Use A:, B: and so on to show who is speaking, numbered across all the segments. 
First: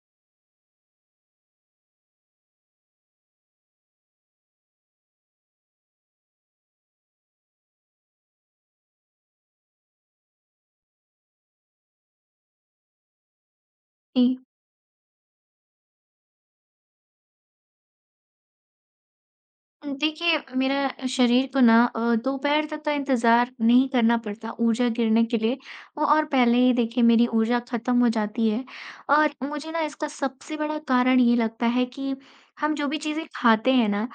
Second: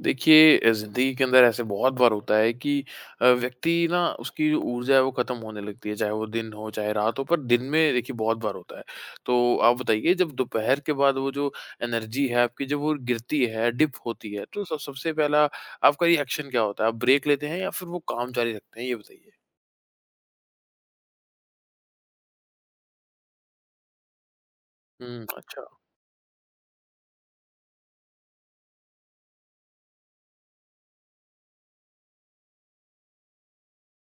A: देखिए ज़िंदगी के अंदर ऐसे बहुत बार होता है कि व्यक्ति ना उसकी जो ऊर्जा है वो ख़त्म होने लगती है, चाहे वो दिन हो, चाहे रात हो, पर दिन में देखिए बहुत बार होता है। तो आप बताइए जब दोपहर के बाद वो जो एनर्जी है आपकी जब वो गिरती है, डिप
B: जी।
A: होती है, तो सब सबसे पहला आपका रिएक्शन क्या होता है? आप ब्रेक लेते हैं या फिर वो काम जारी रखते हैं? ये बताइए।
B: देखिए मेरा शरीर को ना दोपहर तक का इंतज़ार नहीं करना पड़ता ऊर्जा
A: हुँ,
B: गिरने के लिए।
A: अच्छा।
B: वो और पहले ही देखिए मेरी ऊर्जा ख़त्म हो जाती है और मुझे ना इसका सबसे बड़ा कारण ये लगता है कि हम जो भी चीज़ें खाते हैं ना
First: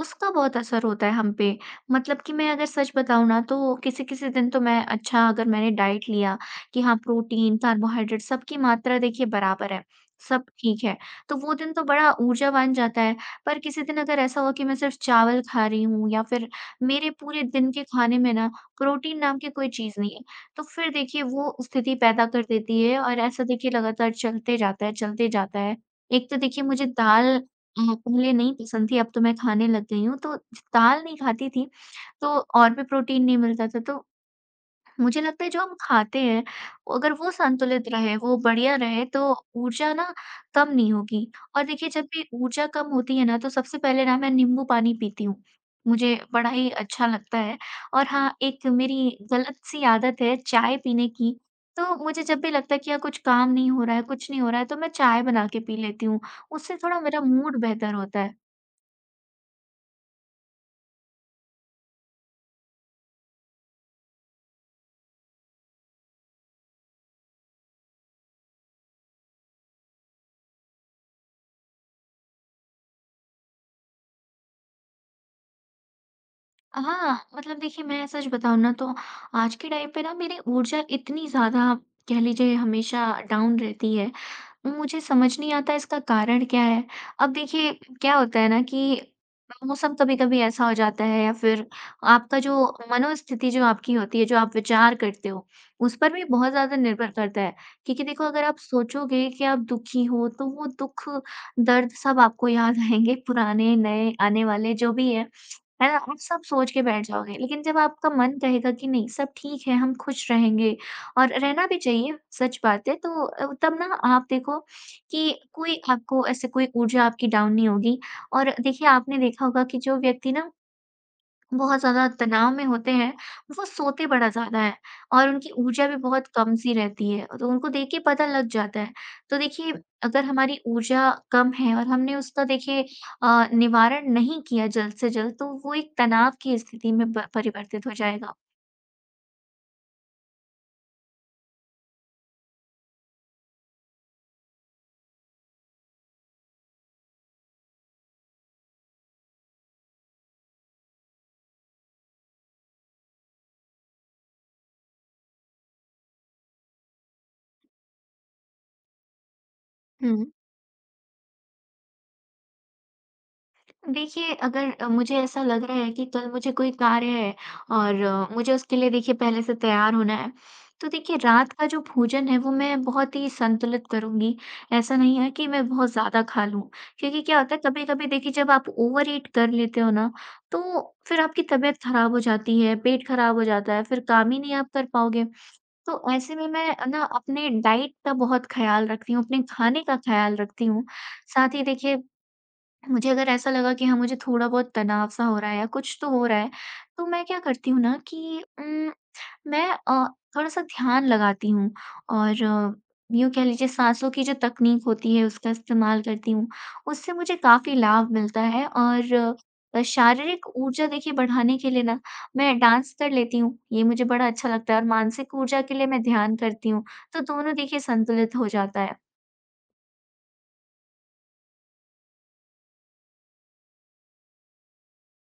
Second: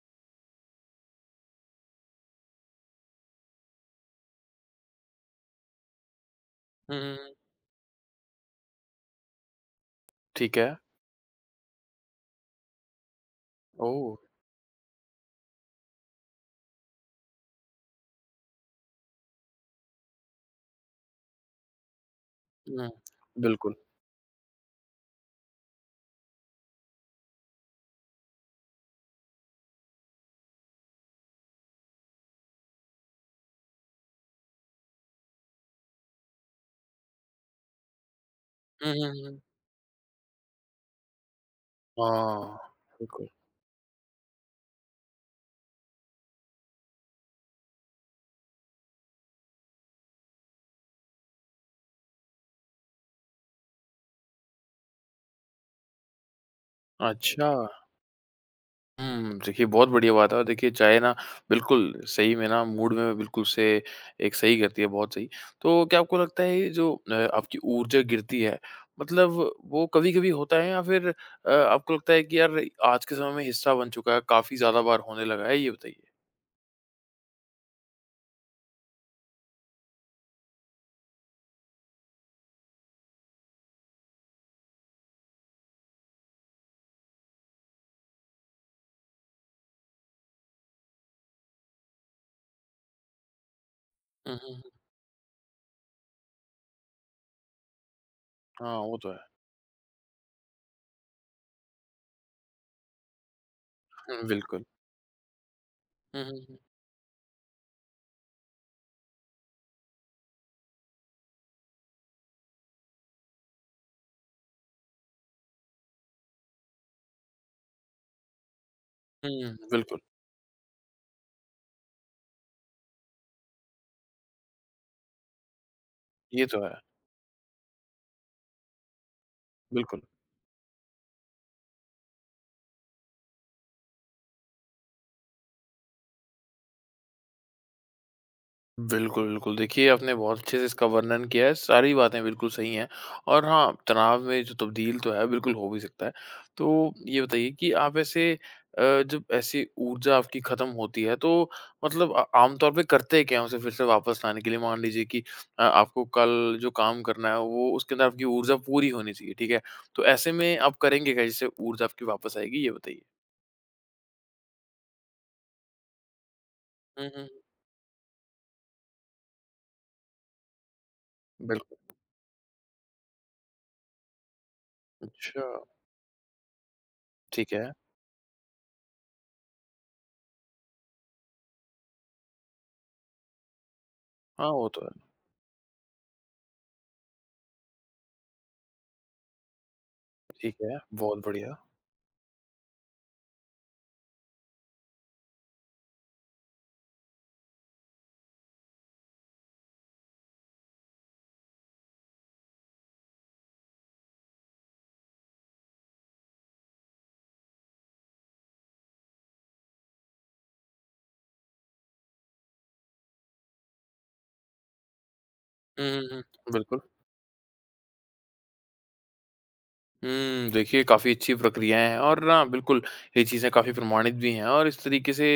B: उसका बहुत असर होता है हम पे। मतलब कि मैं अगर सच बताऊँ ना तो किसी-किसी दिन तो मैं अच्छा अगर मैंने डाइट लिया कि हाँ
A: हुँ, हुँ, हुँ।
B: प्रोटीन, कार्बोहाइड्रेट सबकी मात्रा देखिए बराबर है, सब
A: ठीक है।
B: ठीक है, तो वो दिन तो बड़ा ऊर्जावान जाता है। पर किसी दिन
A: ओह!
B: अगर ऐसा हुआ कि मैं सिर्फ़ चावल खा रही हूँ या फिर मेरे पूरे दिन के खाने में ना प्रोटीन नाम की कोई चीज़ नहीं है, तो फिर देखिए वो स्थिति पैदा कर देती
A: हुँ,
B: है और ऐसा देखिए
A: बिल्कुल।
B: लगातार चलते जाता है, चलते जाता है। एक तो देखिए मुझे दाल पहले नहीं पसंद थी, अब तो मैं खाने लग गई हूँ, तो दाल नहीं खाती थी, तो और भी प्रोटीन नहीं मिलता था, तो मुझे लगता है जो हम खाते हैं, अगर वो संतुलित रहे, वो बढ़िया
A: हुँ,
B: रहे,
A: हुँ,
B: तो
A: हुँ।
B: ऊर्जा ना कम नहीं होगी। और देखिए जब भी
A: हाँ,
B: ऊर्जा कम होती है
A: बिल्कुल।
B: ना, तो सबसे पहले ना मैं नींबू पानी पीती हूँ, मुझे बड़ा ही अच्छा लगता है। और हाँ, एक मेरी गलत सी आदत है चाय पीने की, तो मुझे जब भी लगता है कि यार कुछ काम नहीं हो रहा है, कुछ नहीं हो रहा है, तो मैं चाय बना के पी लेती हूँ, उससे थोड़ा मेरा
A: अच्छा।
B: मूड बेहतर होता है।
A: हुँ, देखिए बहुत बढ़िया बात है और देखिए चाय ना बिल्कुल सही में ना मूड में बिल्कुल से एक सही करती है, बहुत सही। तो क्या आपको लगता है ये जो आपकी ऊर्जा गिरती है, मतलब वो कभी-कभी होता है या फिर आपको लगता है कि यार आज के समय में हिस्सा बन चुका है, काफ़ी ज़्यादा बार होने लगा है? ये बताइए।
B: हाँ, मतलब देखिए मैं सच बताऊँ ना तो आज के टाइम पे ना मेरी ऊर्जा इतनी ज़्यादा कह लीजिए हमेशा डाउन रहती है। मुझे समझ नहीं आता इसका कारण क्या है। अब देखिए क्या होता है ना कि मौसम कभी-कभी ऐसा हो जाता है या फिर आपका जो मनोस्थिति जो आपकी होती है,
A: हुँ,
B: जो
A: हुँ,
B: आप
A: हुँ।
B: विचार करते हो, उस पर भी बहुत ज़्यादा निर्भर करता है। क्योंकि देखो अगर आप
A: हाँ, वो तो है।
B: सोचोगे कि आप दुखी हो तो वो दुख, दर्द सब आपको याद आएँगे पुराने, नए,
A: हुँ,
B: आने
A: बिल्कुल।
B: वाले जो भी है। है ना? आप
A: हुँ,
B: सब
A: हुँ, हुँ।
B: सोच के बैठ जाओगे। लेकिन जब आपका मन कहेगा कि नहीं सब ठीक है, हम खुश रहेंगे, और रहना भी चाहिए, सच बात है। तो तब ना आप देखो कि कोई आपको ऐसे कोई ऊर्जा आपकी डाउन नहीं होगी। और देखिए आपने देखा
A: हुँ,
B: होगा कि जो
A: बिल्कुल।
B: व्यक्ति ना बहुत ज़्यादा तनाव में होते हैं, वो सोते बड़ा ज़्यादा है और उनकी ऊर्जा भी बहुत
A: ये तो है,
B: कम-सी रहती है, तो उनको देख के पता लग जाता है। तो देखिए
A: बिल्कुल।
B: अगर हमारी ऊर्जा कम है और हमने उसका देखिए निवारण नहीं किया जल्द से जल्द, तो वो एक तनाव की स्थिति में ब परिवर्तित हो जाएगा।
A: बिल्कुल, बिल्कुल। देखिए, आपने बहुत अच्छे से इसका वर्णन किया है, सारी बातें बिल्कुल सही हैं और हाँ, तनाव में जो तब्दील तो है, बिल्कुल हो भी सकता है। तो ये बताइए कि आप ऐसे अ, जब ऐसी ऊर्जा आपकी ख़त्म होती है, तो मतलब आम तौर पे करते क्या हैं उसे फिर से वापस लाने के लिए? मान लीजिए कि आपको कल जो काम करना है, वो उसके अंदर आपकी ऊर्जा पूरी होनी चाहिए, ठीक है? तो
B: हुँ।
A: ऐसे में आप करेंगे क्या जिससे ऊर्जा आपकी वापस आएगी, ये बताइए?
B: देखिए, अगर मुझे ऐसा लग रहा है कि कल मुझे कोई
A: हुँ,
B: कार्य
A: हुँ, हुँ।
B: है और मुझे उसके लिए देखिए पहले से तैयार होना है, तो देखिए रात का
A: बिल्कुल।
B: जो भोजन है वो मैं बहुत ही संतुलित करूँगी। ऐसा नहीं है
A: अच्छा,
B: कि मैं बहुत ज़्यादा खा लूँ, क्योंकि क्या
A: ठीक
B: होता है
A: है।
B: कभी-कभी देखिए जब आप ओवर ईट कर लेते हो ना, तो फिर आपकी तबीयत खराब हो जाती है, पेट खराब हो जाता है, फिर काम ही
A: हाँ,
B: नहीं
A: वो
B: आप
A: तो
B: कर
A: है।
B: पाओगे। तो ऐसे में मैं ना अपने डाइट का बहुत ख़याल रखती हूँ, अपने खाने का ख़याल
A: ठीक
B: रखती
A: है,
B: हूँ।
A: बहुत बढ़िया।
B: साथ ही देखिए मुझे अगर ऐसा लगा कि हाँ, मुझे थोड़ा बहुत तनाव सा हो रहा है या कुछ तो हो रहा है, तो मैं क्या करती हूँ ना कि मैं थोड़ा-सा ध्यान लगाती हूँ और यूँ कह लीजिए साँसों की जो तकनीक होती है उसका इस्तेमाल करती हूँ। उससे मुझे काफ़ी लाभ मिलता है और शारीरिक ऊर्जा देखिए बढ़ाने के लिए ना मैं डांस कर लेती हूँ, ये मुझे बड़ा अच्छा लगता है और मानसिक ऊर्जा के लिए
A: हुँ,
B: मैं
A: हुँ, हुँ,
B: ध्यान करती
A: बिल्कुल।
B: हूँ, तो दोनों देखिए संतुलित हो जाता है।
A: हुँ, देखिए काफ़ी अच्छी प्रक्रियाएँ हैं और ना बिल्कुल ये चीज़ें काफ़ी प्रमाणित भी हैं और इस तरीके से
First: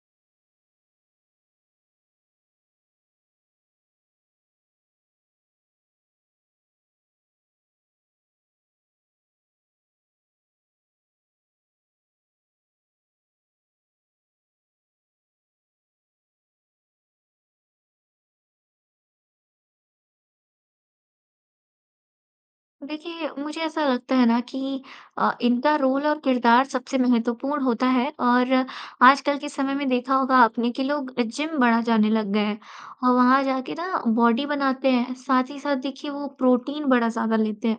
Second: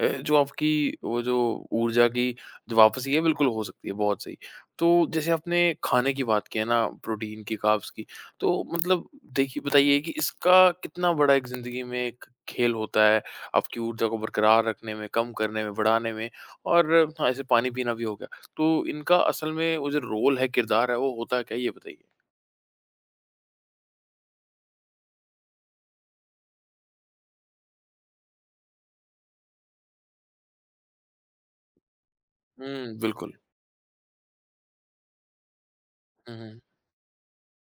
A: जो आपकी वो जो ऊर्जा की जो वापसी है बिल्कुल हो सकती है, बहुत सही। तो जैसे आपने खाने की बात की है ना, प्रोटीन की, कार्ब्स की, तो मतलब देखिए बताइए कि इसका कितना बड़ा एक ज़िंदगी में एक खेल होता है, आपकी ऊर्जा को बरकरार रखने में, कम करने में, बढ़ाने में और हाँ, ऐसे पानी पीना भी हो गया। तो इनका असल में वो जो रोल है, किरदार है, वो होता क्या है? ये बताइए।
B: देखिए, मुझे ऐसा लगता है ना कि इनका रोल और किरदार सबसे महत्वपूर्ण होता है और आजकल के समय में देखा होगा आपने कि लोग जिम बड़ा जाने लग गए हैं
A: हुँ,
B: और
A: बिल्कुल।
B: वहाँ जाके ना बॉडी बनाते हैं, साथ ही साथ देखिए वो
A: हुँ, हुँ।
B: प्रोटीन बड़ा ज़्यादा लेते हैं।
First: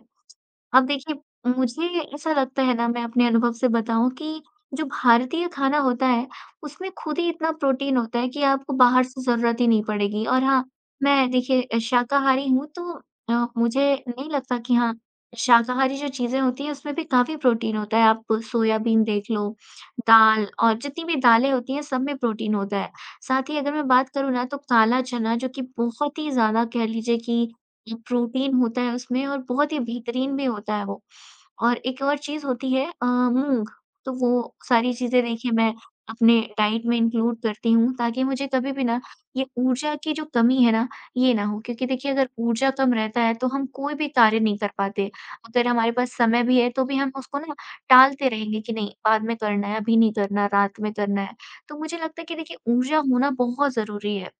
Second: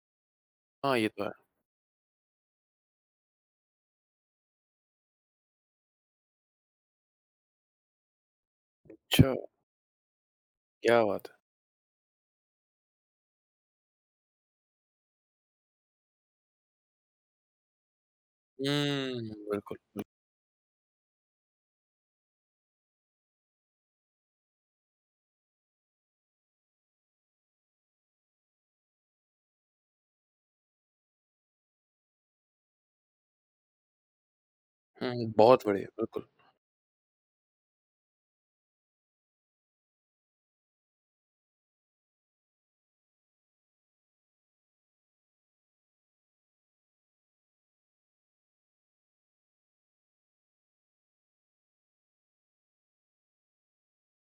B: अब
A: हाँ, ये तो है।
B: देखिए मुझे ऐसा लगता है ना मैं अपने अनुभव से बताऊँ कि जो भारतीय खाना होता है, उसमें खुद ही इतना प्रोटीन होता है कि आपको बाहर से
A: अच्छा,
B: ज़रूरत ही नहीं पड़ेगी। और हाँ,
A: क्या बात
B: मैं
A: है!
B: देखिए शाकाहारी हूँ तो मुझे नहीं लगता कि हाँ, शाकाहारी जो चीज़ें होती हैं उसमें भी काफ़ी प्रोटीन होता है। आप सोयाबीन
A: हुँ,
B: देख लो,
A: बिल्कुल, बिल
B: दाल और जितनी भी दालें होती हैं सब में प्रोटीन होता है। साथ ही अगर मैं बात करूँ ना तो काला चना जो कि बहुत ही ज़्यादा कह लीजिए कि प्रोटीन होता है उसमें और बहुत ही बेहतरीन भी होता है वो। और एक और चीज़ होती है मूँग, तो वो सारी चीज़ें
A: हुँ,
B: देखिए
A: बहुत
B: मैं
A: बढ़िया, बिल्कुल।
B: अपने डाइट में इंक्लूड करती हूँ ताकि मुझे कभी भी ना ये ऊर्जा की जो कमी है ना, ये ना हो क्योंकि देखिए अगर ऊर्जा कम रहता है तो हम कोई भी कार्य नहीं कर पाते। अगर हमारे पास समय भी है तो भी हम उसको ना टालते रहेंगे कि नहीं बाद में करना है, अभी नहीं करना, रात में करना है। तो मुझे लगता है कि देखिए ऊर्जा होना बहुत ज़रूरी है।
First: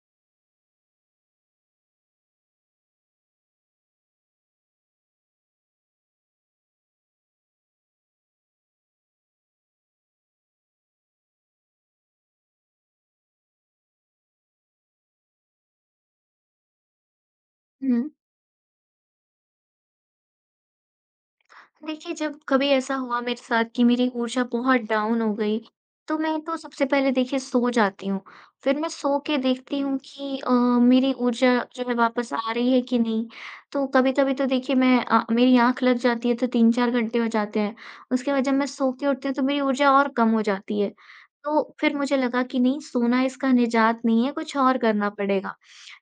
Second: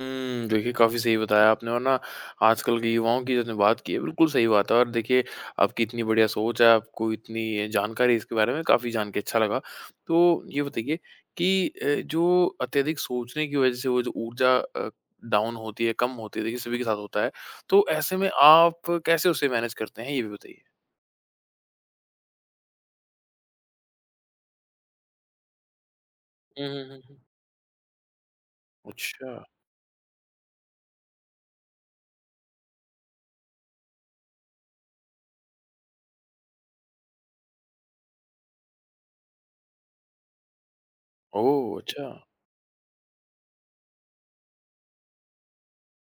A: हुँ, देखिए काफ़ी सही बताया आपने और ना आजकल के युवाओं की जितने बात की है, बिल्कुल सही बात है और देखिए आपकी इतनी बढ़िया सोच है, आपको इतनी जानकारी है इसके बारे में, काफ़ी जान के अच्छा लगा। तो ये बताइए कि जो अत्यधिक सोचने की वज़ह से वो जो ऊर्जा डाउन होती है, कम होती है, देखिए सभी के साथ होता है। तो
B: हुँ।
A: ऐसे में आप कैसे उसे मैनेज करते हैं, ये भी बताइए?
B: देखिए जब कभी ऐसा हुआ मेरे साथ कि मेरी ऊर्जा बहुत डाउन हो गई, तो मैं तो
A: हुँ, हुँ,
B: सबसे
A: हुँ,
B: पहले
A: हुँ।
B: देखिए सो जाती हूँ। फिर मैं सो
A: अच्छा।
B: के देखती हूँ कि मेरी ऊर्जा जो है वापस आ रही है कि नहीं। तो कभी कभी तो देखिए मैं मेरी आंख लग जाती है तो तीन चार घंटे हो जाते हैं। उसके बाद जब मैं सो के उठती हूँ तो मेरी ऊर्जा और कम हो जाती है। तो
A: ओह!
B: फिर
A: अच्छा।
B: मुझे लगा कि नहीं, सोना इसका निजात नहीं है, कुछ और करना पड़ेगा।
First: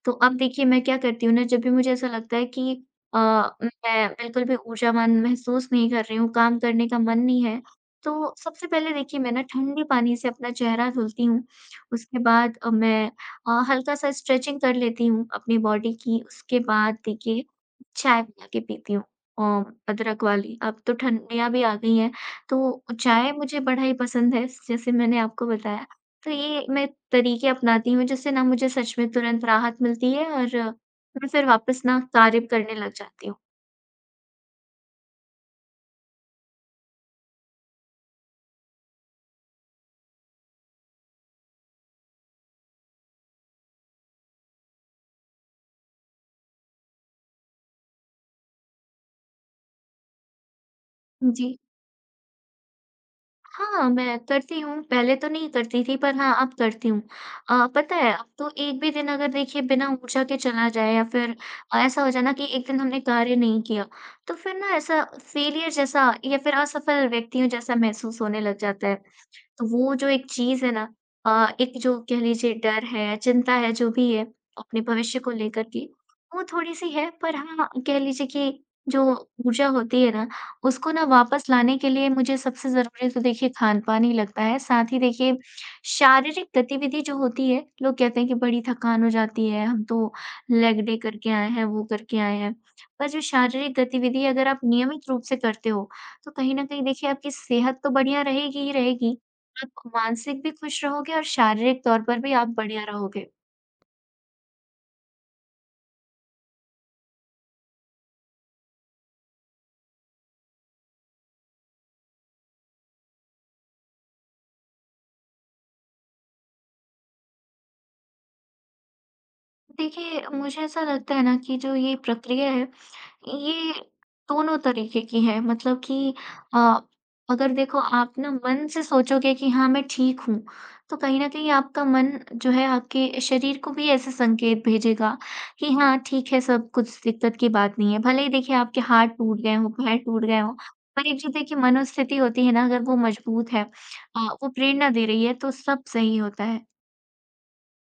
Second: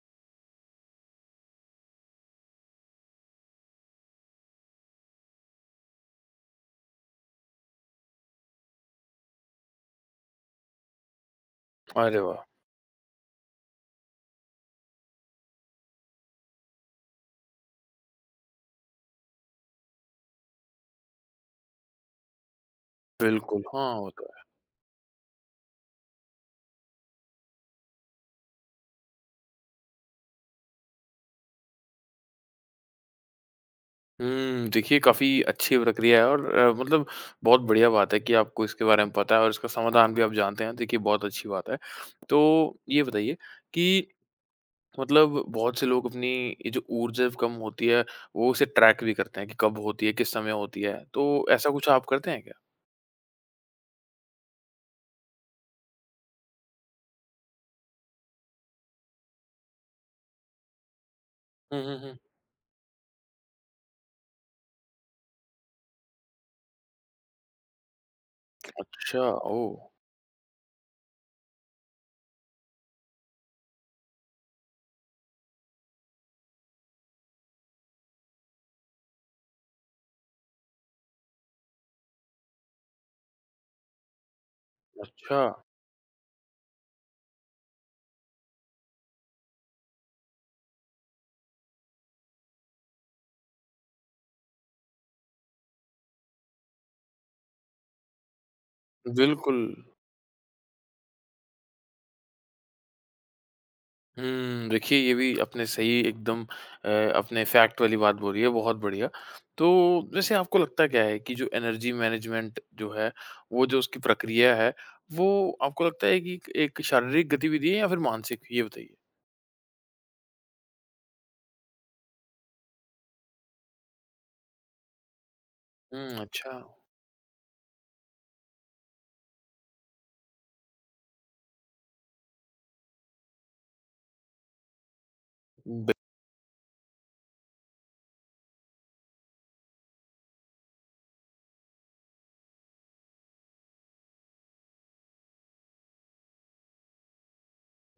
B: तो अब देखिए मैं क्या करती हूँ ना जब भी मुझे ऐसा लगता है कि अ, मैं बिल्कुल भी ऊर्जावान महसूस नहीं कर रही हूँ, काम करने का मन नहीं है। तो सबसे पहले देखिए मैं ना ठंडे पानी से अपना चेहरा धुलती हूँ, उसके
A: अरे वाह!
B: बाद मैं हल्का-सा स्ट्रेचिंग कर लेती हूँ अपनी बॉडी की, उसके बाद देखिए चाय बना के पीती हूँ, अ, अदरक वाली। अब तो ठंडियाँ भी आ गई हैं, तो चाय मुझे
A: बिल्कुल,
B: बड़ा ही
A: हाँ,
B: पसंद
A: होता है।
B: है, जैसे मैंने आपको बताया। तो ये मैं तरीके अपनाती हूँ जिससे ना मुझे सच में तुरंत राहत मिलती है और मैं फिर वापस ना कार्य करने लग जाती हूँ।
A: हुँ, देखिए काफ़ी अच्छी प्रक्रिया है और मतलब बहुत बढ़िया बात है कि आपको इसके बारे में पता है और इसका समाधान भी आप जानते हैं, देखिए बहुत अच्छी बात है। तो ये बताइए कि मतलब बहुत से लोग अपनी ये जो ऊर्जा कम होती है, वो उसे ट्रैक भी करते हैं कि कब होती है, किस समय होती है, तो
B: जी।
A: ऐसा कुछ आप करते हैं क्या?
B: हाँ, मैं करती हूँ, पहले तो नहीं करती थी, पर हाँ, अब करती हूँ। पता है अब तो एक भी दिन अगर देखिए बिना ऊर्जा के चला जाए या फिर
A: हुँ, हुँ,
B: ऐसा हो
A: हुँ।
B: जाए ना कि एक दिन हमने कार्य नहीं किया, तो फिर ना ऐसा फ़ेलियर जैसा या फिर असफल व्यक्तियों जैसा महसूस होने लग जाता है।
A: अच्छा,
B: तो
A: ओह!
B: वो जो एक चीज़ है ना, एक जो कह लीजिए डर है, चिंता है, जो भी है अपने भविष्य को लेकर के, वो थोड़ी-सी है। पर हाँ, कह लीजिए कि जो ऊर्जा होती है ना, उसको ना वापस लाने के लिए मुझे सबसे ज़रूरी तो देखिए खान-पान ही लगता है। साथ ही देखिए
A: अच्छा,
B: शारीरिक गतिविधि जो होती है, लोग कहते हैं कि बड़ी थकान हो जाती है, हम तो लेग डे करके आए हैं, वो करके आए हैं। पर जो शारीरिक गतिविधि अगर आप नियमित रूप से करते हो, तो कहीं न कहीं देखिए आपकी सेहत तो बढ़िया रहेगी ही रहेगी,
A: बिल्कुल।
B: आप मानसिक भी खुश रहोगे और शारीरिक तौर पर भी आप बढ़िया रहोगे।
A: हुँ, देखिए ये भी आपने सही एकदम अ, अपने फैक्ट वाली बात बोली है, बहुत बढ़िया। तो वैसे आपको लगता क्या है कि जो एनर्जी मैनेजमेंट जो है, वो जो उसकी प्रक्रिया है, वो आपको लगता है कि एक शारीरिक गतिविधि है या फिर मानसिक? ये बताइए।
B: देखिए, मुझे ऐसा लगता है ना कि जो ये प्रक्रिया है, ये दोनों तरीके की है, मतलब कि
A: हुँ, अच्छा।
B: अ, अगर देखो आप ना मन से सोचोगे कि हाँ मैं ठीक हूँ, तो कहीं न कहीं आपका मन जो है आपके शरीर को भी ऐसे संकेत भेजेगा कि
A: बि
B: हाँ ठीक है, सब कुछ दिक्कत की बात नहीं है। भले ही देखिए आपके हाथ टूट गए हों, पैर टूट गए हों, पर एक जो देखिए मनोस्थिति होती है ना अगर वो मजबूत है, वो प्रेरणा दे रही है तो सब सही होता है।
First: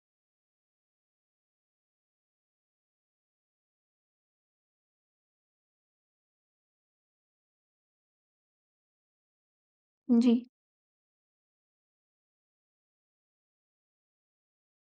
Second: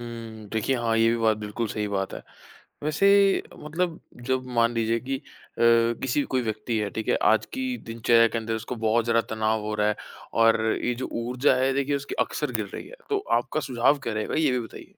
A: हुँ, देखिए हाँ, ये भी बात बिल्कुल सही बात है। वैसे मतलब जब मान लीजिए कि किसी कोई व्यक्ति है, ठीक है? आज की दिनचर्या के अंदर उसको बहुत ज़्यादा तनाव हो रहा है
B: जी।
A: और ये जो ऊर्जा है देखिए उसकी अक्सर गिर रही है। तो आपका सुझाव क्या रहेगा ये भी बताइए?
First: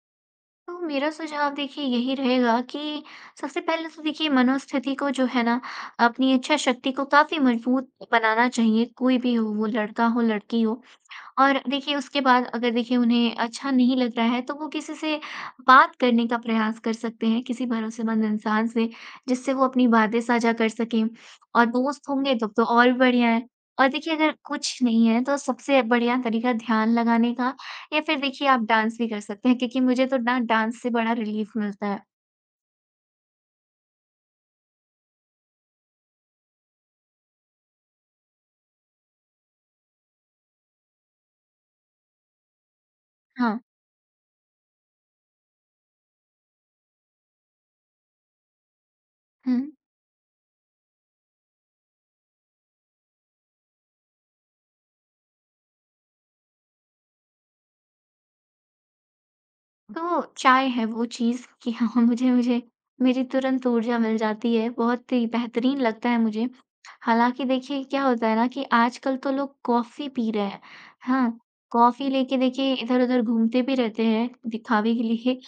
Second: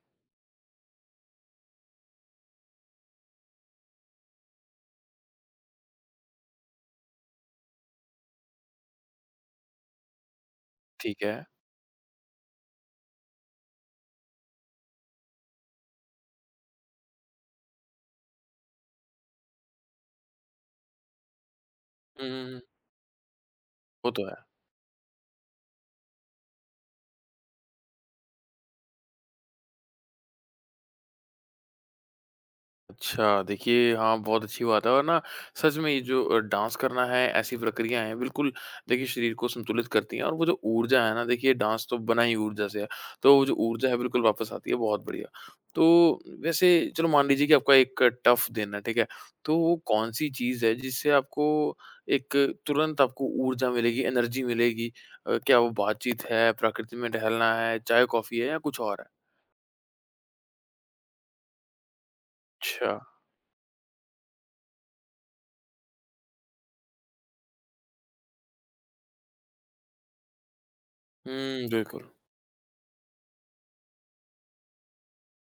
B: तो मेरा सुझाव देखिए यही रहेगा कि सबसे पहले तो देखिए मनोस्थिति को जो है ना अपनी इच्छा शक्ति को काफी मजबूत बनाना चाहिए, कोई भी हो, वो लड़का हो लड़की हो।
A: ठीक है।
B: और देखिए उसके बाद अगर देखिए उन्हें अच्छा नहीं लग रहा है तो वो किसी से बात करने का प्रयास कर सकते हैं, किसी भरोसेमंद इंसान से जिससे वो अपनी बातें साझा कर सकें, और दोस्त
A: हुँ,
B: होंगे
A: हुँ,
B: तब
A: हुँ।
B: तो और बढ़िया है। और
A: वो
B: देखिए
A: तो है।
B: अगर कुछ नहीं है तो सबसे बढ़िया तरीका ध्यान लगाने का, या फिर देखिए आप डांस भी कर सकते हैं क्योंकि मुझे तो ना डांस से बड़ा रिलीफ मिलता है।
A: अच्छा, देखिए हाँ, बहुत अच्छी बात है और ना सच में ये जो डांस करना है, ऐसी प्रक्रियाएँ हैं बिल्कुल देखिए शरीर को संतुलित करती हैं और वो जो ऊर्जा है ना देखिए डांस तो बना ही ऊर्जा से है, तो वो जो
B: हाँ।
A: ऊर्जा है बिल्कुल वापस आती है, बहुत बढ़िया। तो वैसे चलो मान लीजिए कि आपका एक टफ़ दिन है, ठीक है? तो
B: हुँ।
A: वो कौन-सी चीज़ है जिससे आपको एक तुरंत आपको ऊर्जा मिलेगी, एनर्जी मिलेगी? क्या वो बातचीत है, प्रकृति में टहलना है, चाय-कॉफ़ी है या कुछ और है?
B: तो चाय है वो चीज़ कि हाँ, मुझे मुझे
A: अच्छा।
B: मेरी तुरंत ऊर्जा मिल जाती है, बहुत ही बेहतरीन लगता है मुझे। हालाँकि देखिए क्या होता है ना कि आजकल तो लोग कॉफ़ी पी रहे हैं। हाँ,
A: हुँ,
B: कॉफ़ी
A: बिल्कुल।
B: लेके देखिए इधर-उधर घूमते भी रहते हैं दिखावे के लिए।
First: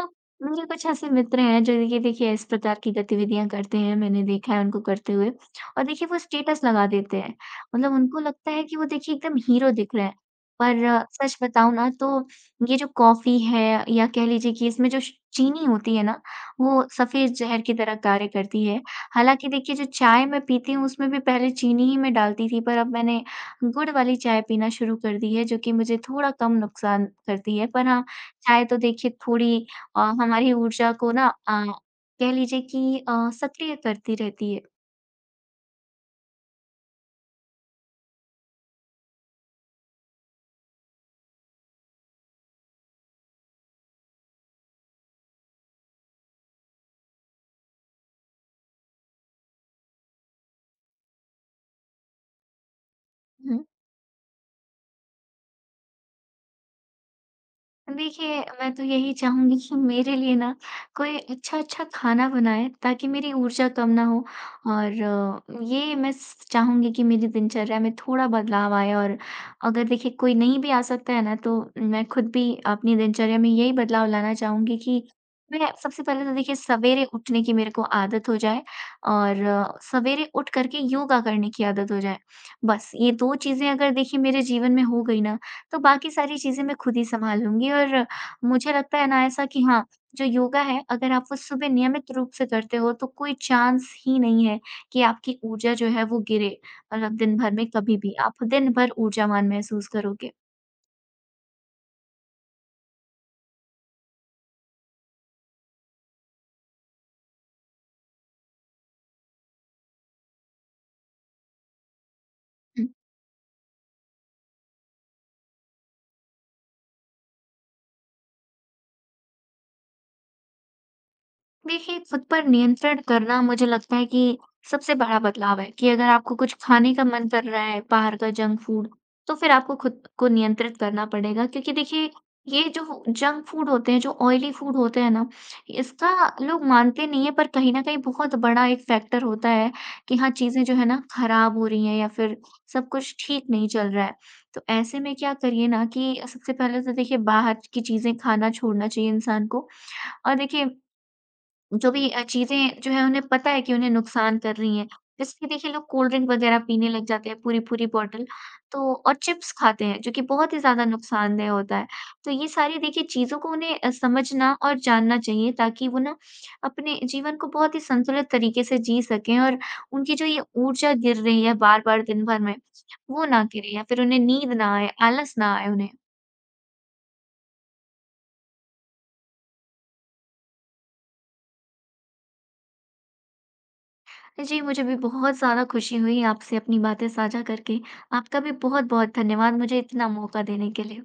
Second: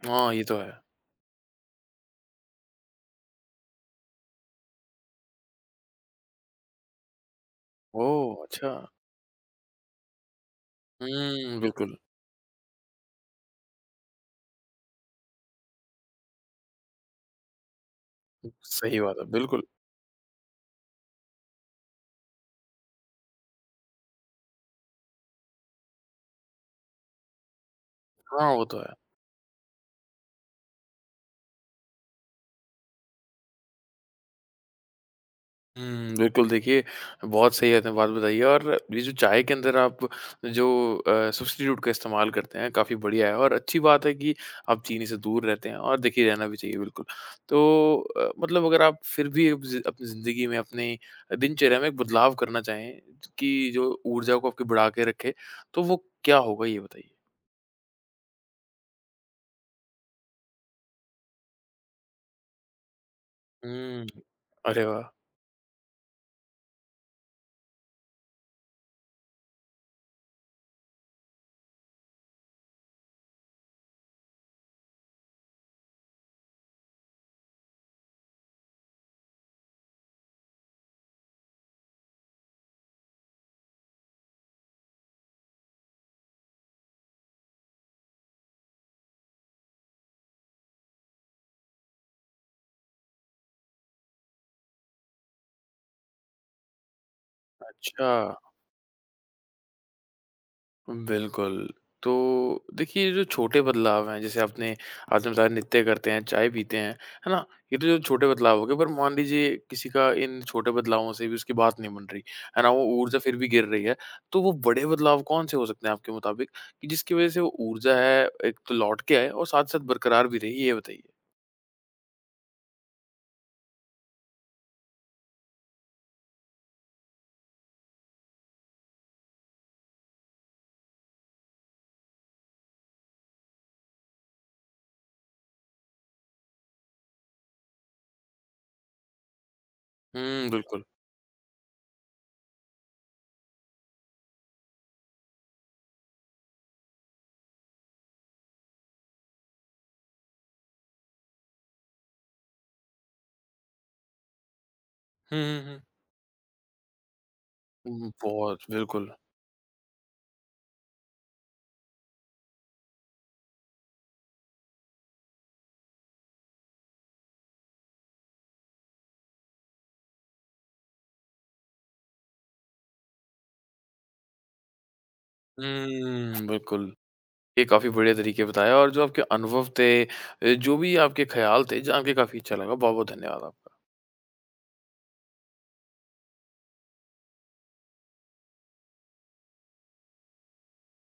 B: तो
A: हाँ, ये तो
B: मेरे
A: है।
B: कुछ ऐसे मित्र हैं जो देखिए देखिए इस प्रकार की गतिविधियाँ करते हैं, मैंने देखा है उनको करते हुए, और देखिए वो स्टेटस लगा देते हैं। मतलब उनको
A: ओह!
B: लगता है
A: अच्छा।
B: कि वो देखिए एकदम हीरो दिख रहे हैं। पर सच
A: हुँ,
B: बताऊँ ना
A: बिल्कुल।
B: तो ये जो कॉफ़ी है, या कह लीजिए कि इसमें जो श चीनी होती है ना, वो सफ़ेद ज़हर की तरह कार्य करती है।
A: सही बात है,
B: हालाँकि
A: बिल्कुल।
B: देखिए जो चाय मैं पीती हूँ उसमें भी पहले चीनी ही मैं डालती थी, पर अब मैंने गुड़ वाली चाय पीना शुरू कर दी है, जो कि मुझे थोड़ा कम नुकसान करती है। पर हाँ,
A: हाँ, वो
B: चाय तो
A: तो है।
B: देखिए थोड़ी हमारी ऊर्जा को ना कह लीजिए कि सक्रिय करती रहती है।
A: हुँ, बिल्कुल देखिए बहुत सही आपने बात बताई है और ये जो चाय के अंदर आप जो सब्स्टिट्यूट का इस्तेमाल करते हैं काफ़ी बढ़िया है और अच्छी बात है कि आप चीनी से दूर रहते हैं और देखिए रहना भी चाहिए बिल्कुल। तो मतलब अगर आप फिर भी अब ज़ि अपनी ज़िंदगी में अपने दिनचर्या में एक बदलाव करना चाहें
B: हुँ।
A: कि जो ऊर्जा को आपकी बढ़ा के रखे, तो वो क्या होगा ये बताइए?
B: देखिए, मैं तो यही चाहूँगी कि मेरे लिए ना कोई अच्छा-अच्छा खाना बनाए, ताकि मेरी ऊर्जा कम ना
A: हुँ।
B: हो।
A: अरे
B: और
A: वाह!
B: ये मैं स चाहूँगी कि मेरी दिनचर्या में थोड़ा बदलाव आए। और अगर देखिए कोई नहीं भी आ सकता है ना, तो मैं खुद भी अपनी दिनचर्या में यही बदलाव लाना चाहूँगी कि मैं सबसे पहले तो देखिए सवेरे उठने की मेरे को आदत हो जाए, और सवेरे उठ कर के योगा करने की आदत हो जाए। बस ये 2 चीज़ें अगर देखिए मेरे जीवन में हो गई ना, तो बाकी सारी चीज़ें मैं खुद ही सँभालूँगी। और मुझे लगता है ना ऐसा कि हाँ, जो योगा है, अगर आप वो सुबह नियमित रूप से करते हो, तो कोई चांस ही नहीं है कि आपकी ऊर्जा जो है वो गिरे। मतलब दिन भर में कभी
A: अच्छा।
B: भी, आप दिन भर ऊर्जावान महसूस करोगे।
A: बिल्कुल। तो देखिए, ये जो छोटे बदलाव हैं, जैसे आपने आपने बताया नृत्य करते हैं, चाय पीते हैं, है ना? ये तो जो छोटे बदलाव हो गए, पर मान लीजिए किसी का इन छोटे बदलावों से भी उसकी बात नहीं बन रही, है ना? वो ऊर्जा फिर भी गिर रही है, तो वो बड़े बदलाव कौन-से हो सकते हैं आपके मुताबिक कि जिसकी वज़ह से वो ऊर्जा है, एक तो लौट के आए और साथ-साथ बरकरार भी रही, ये बताइए?
B: देखिए, खुद पर नियंत्रण करना मुझे लगता है कि सबसे बड़ा बदलाव है। कि अगर आपको कुछ खाने का मन कर रहा है, बाहर का जंक फूड, तो फिर आपको खुद को नियंत्रित करना पड़ेगा, क्योंकि देखिए, ये जो जंक फूड होते हैं, जो ऑयली फूड होते हैं ना, इसका लोग मानते नहीं हैं, पर कहीं न कहीं बहुत बड़ा एक फैक्टर होता है कि हाँ,
A: हुँ,
B: चीज़ें जो
A: बिल्कुल।
B: है ना खराब हो रही हैं, या फिर सब कुछ ठीक नहीं चल रहा है। तो ऐसे में क्या करिए ना कि सबसे पहले तो देखिए बाहर की चीज़ें खाना छोड़ना चाहिए इंसान को। और देखिए जो भी चीज़ें जो है उन्हें पता है कि उन्हें नुकसान कर रही हैं। जैसे
A: हुँ,
B: कि देखिए
A: हुँ, हुँ।
B: लोग कोल्ड ड्रिंक वग़ैरह पीने लग जाते हैं, पूरी-पूरी
A: हुँ,
B: बॉटल,
A: बहुत,
B: तो
A: बिल्कुल।
B: और चिप्स खाते हैं, जो कि बहुत ही ज़्यादा नुकसानदेह होता है। तो ये सारी देखिए चीज़ों को उन्हें समझना और जानना चाहिए, ताकि वो ना अपने जीवन को बहुत ही संतुलित तरीके से जी सकें, और उनकी जो ये ऊर्जा गिर रही है बार-बार दिन भर में, वो ना गिरे, या फिर उन्हें नींद ना आए, आलस ना आए उन्हें।
A: हुँ, बिल्कुल। ये काफ़ी बढ़िया तरीके बताया और जो आपके अनुभव थे, जो भी आपके ख़्याल थे, जान के काफ़ी अच्छा लगा। बहुत-बहुत धन्यवाद आपका।
B: जी, मुझे भी बहुत ज़्यादा खुशी हुई आपसे अपनी बातें साझा करके। आपका भी बहुत-बहुत धन्यवाद, मुझे इतना मौका देने के लिए।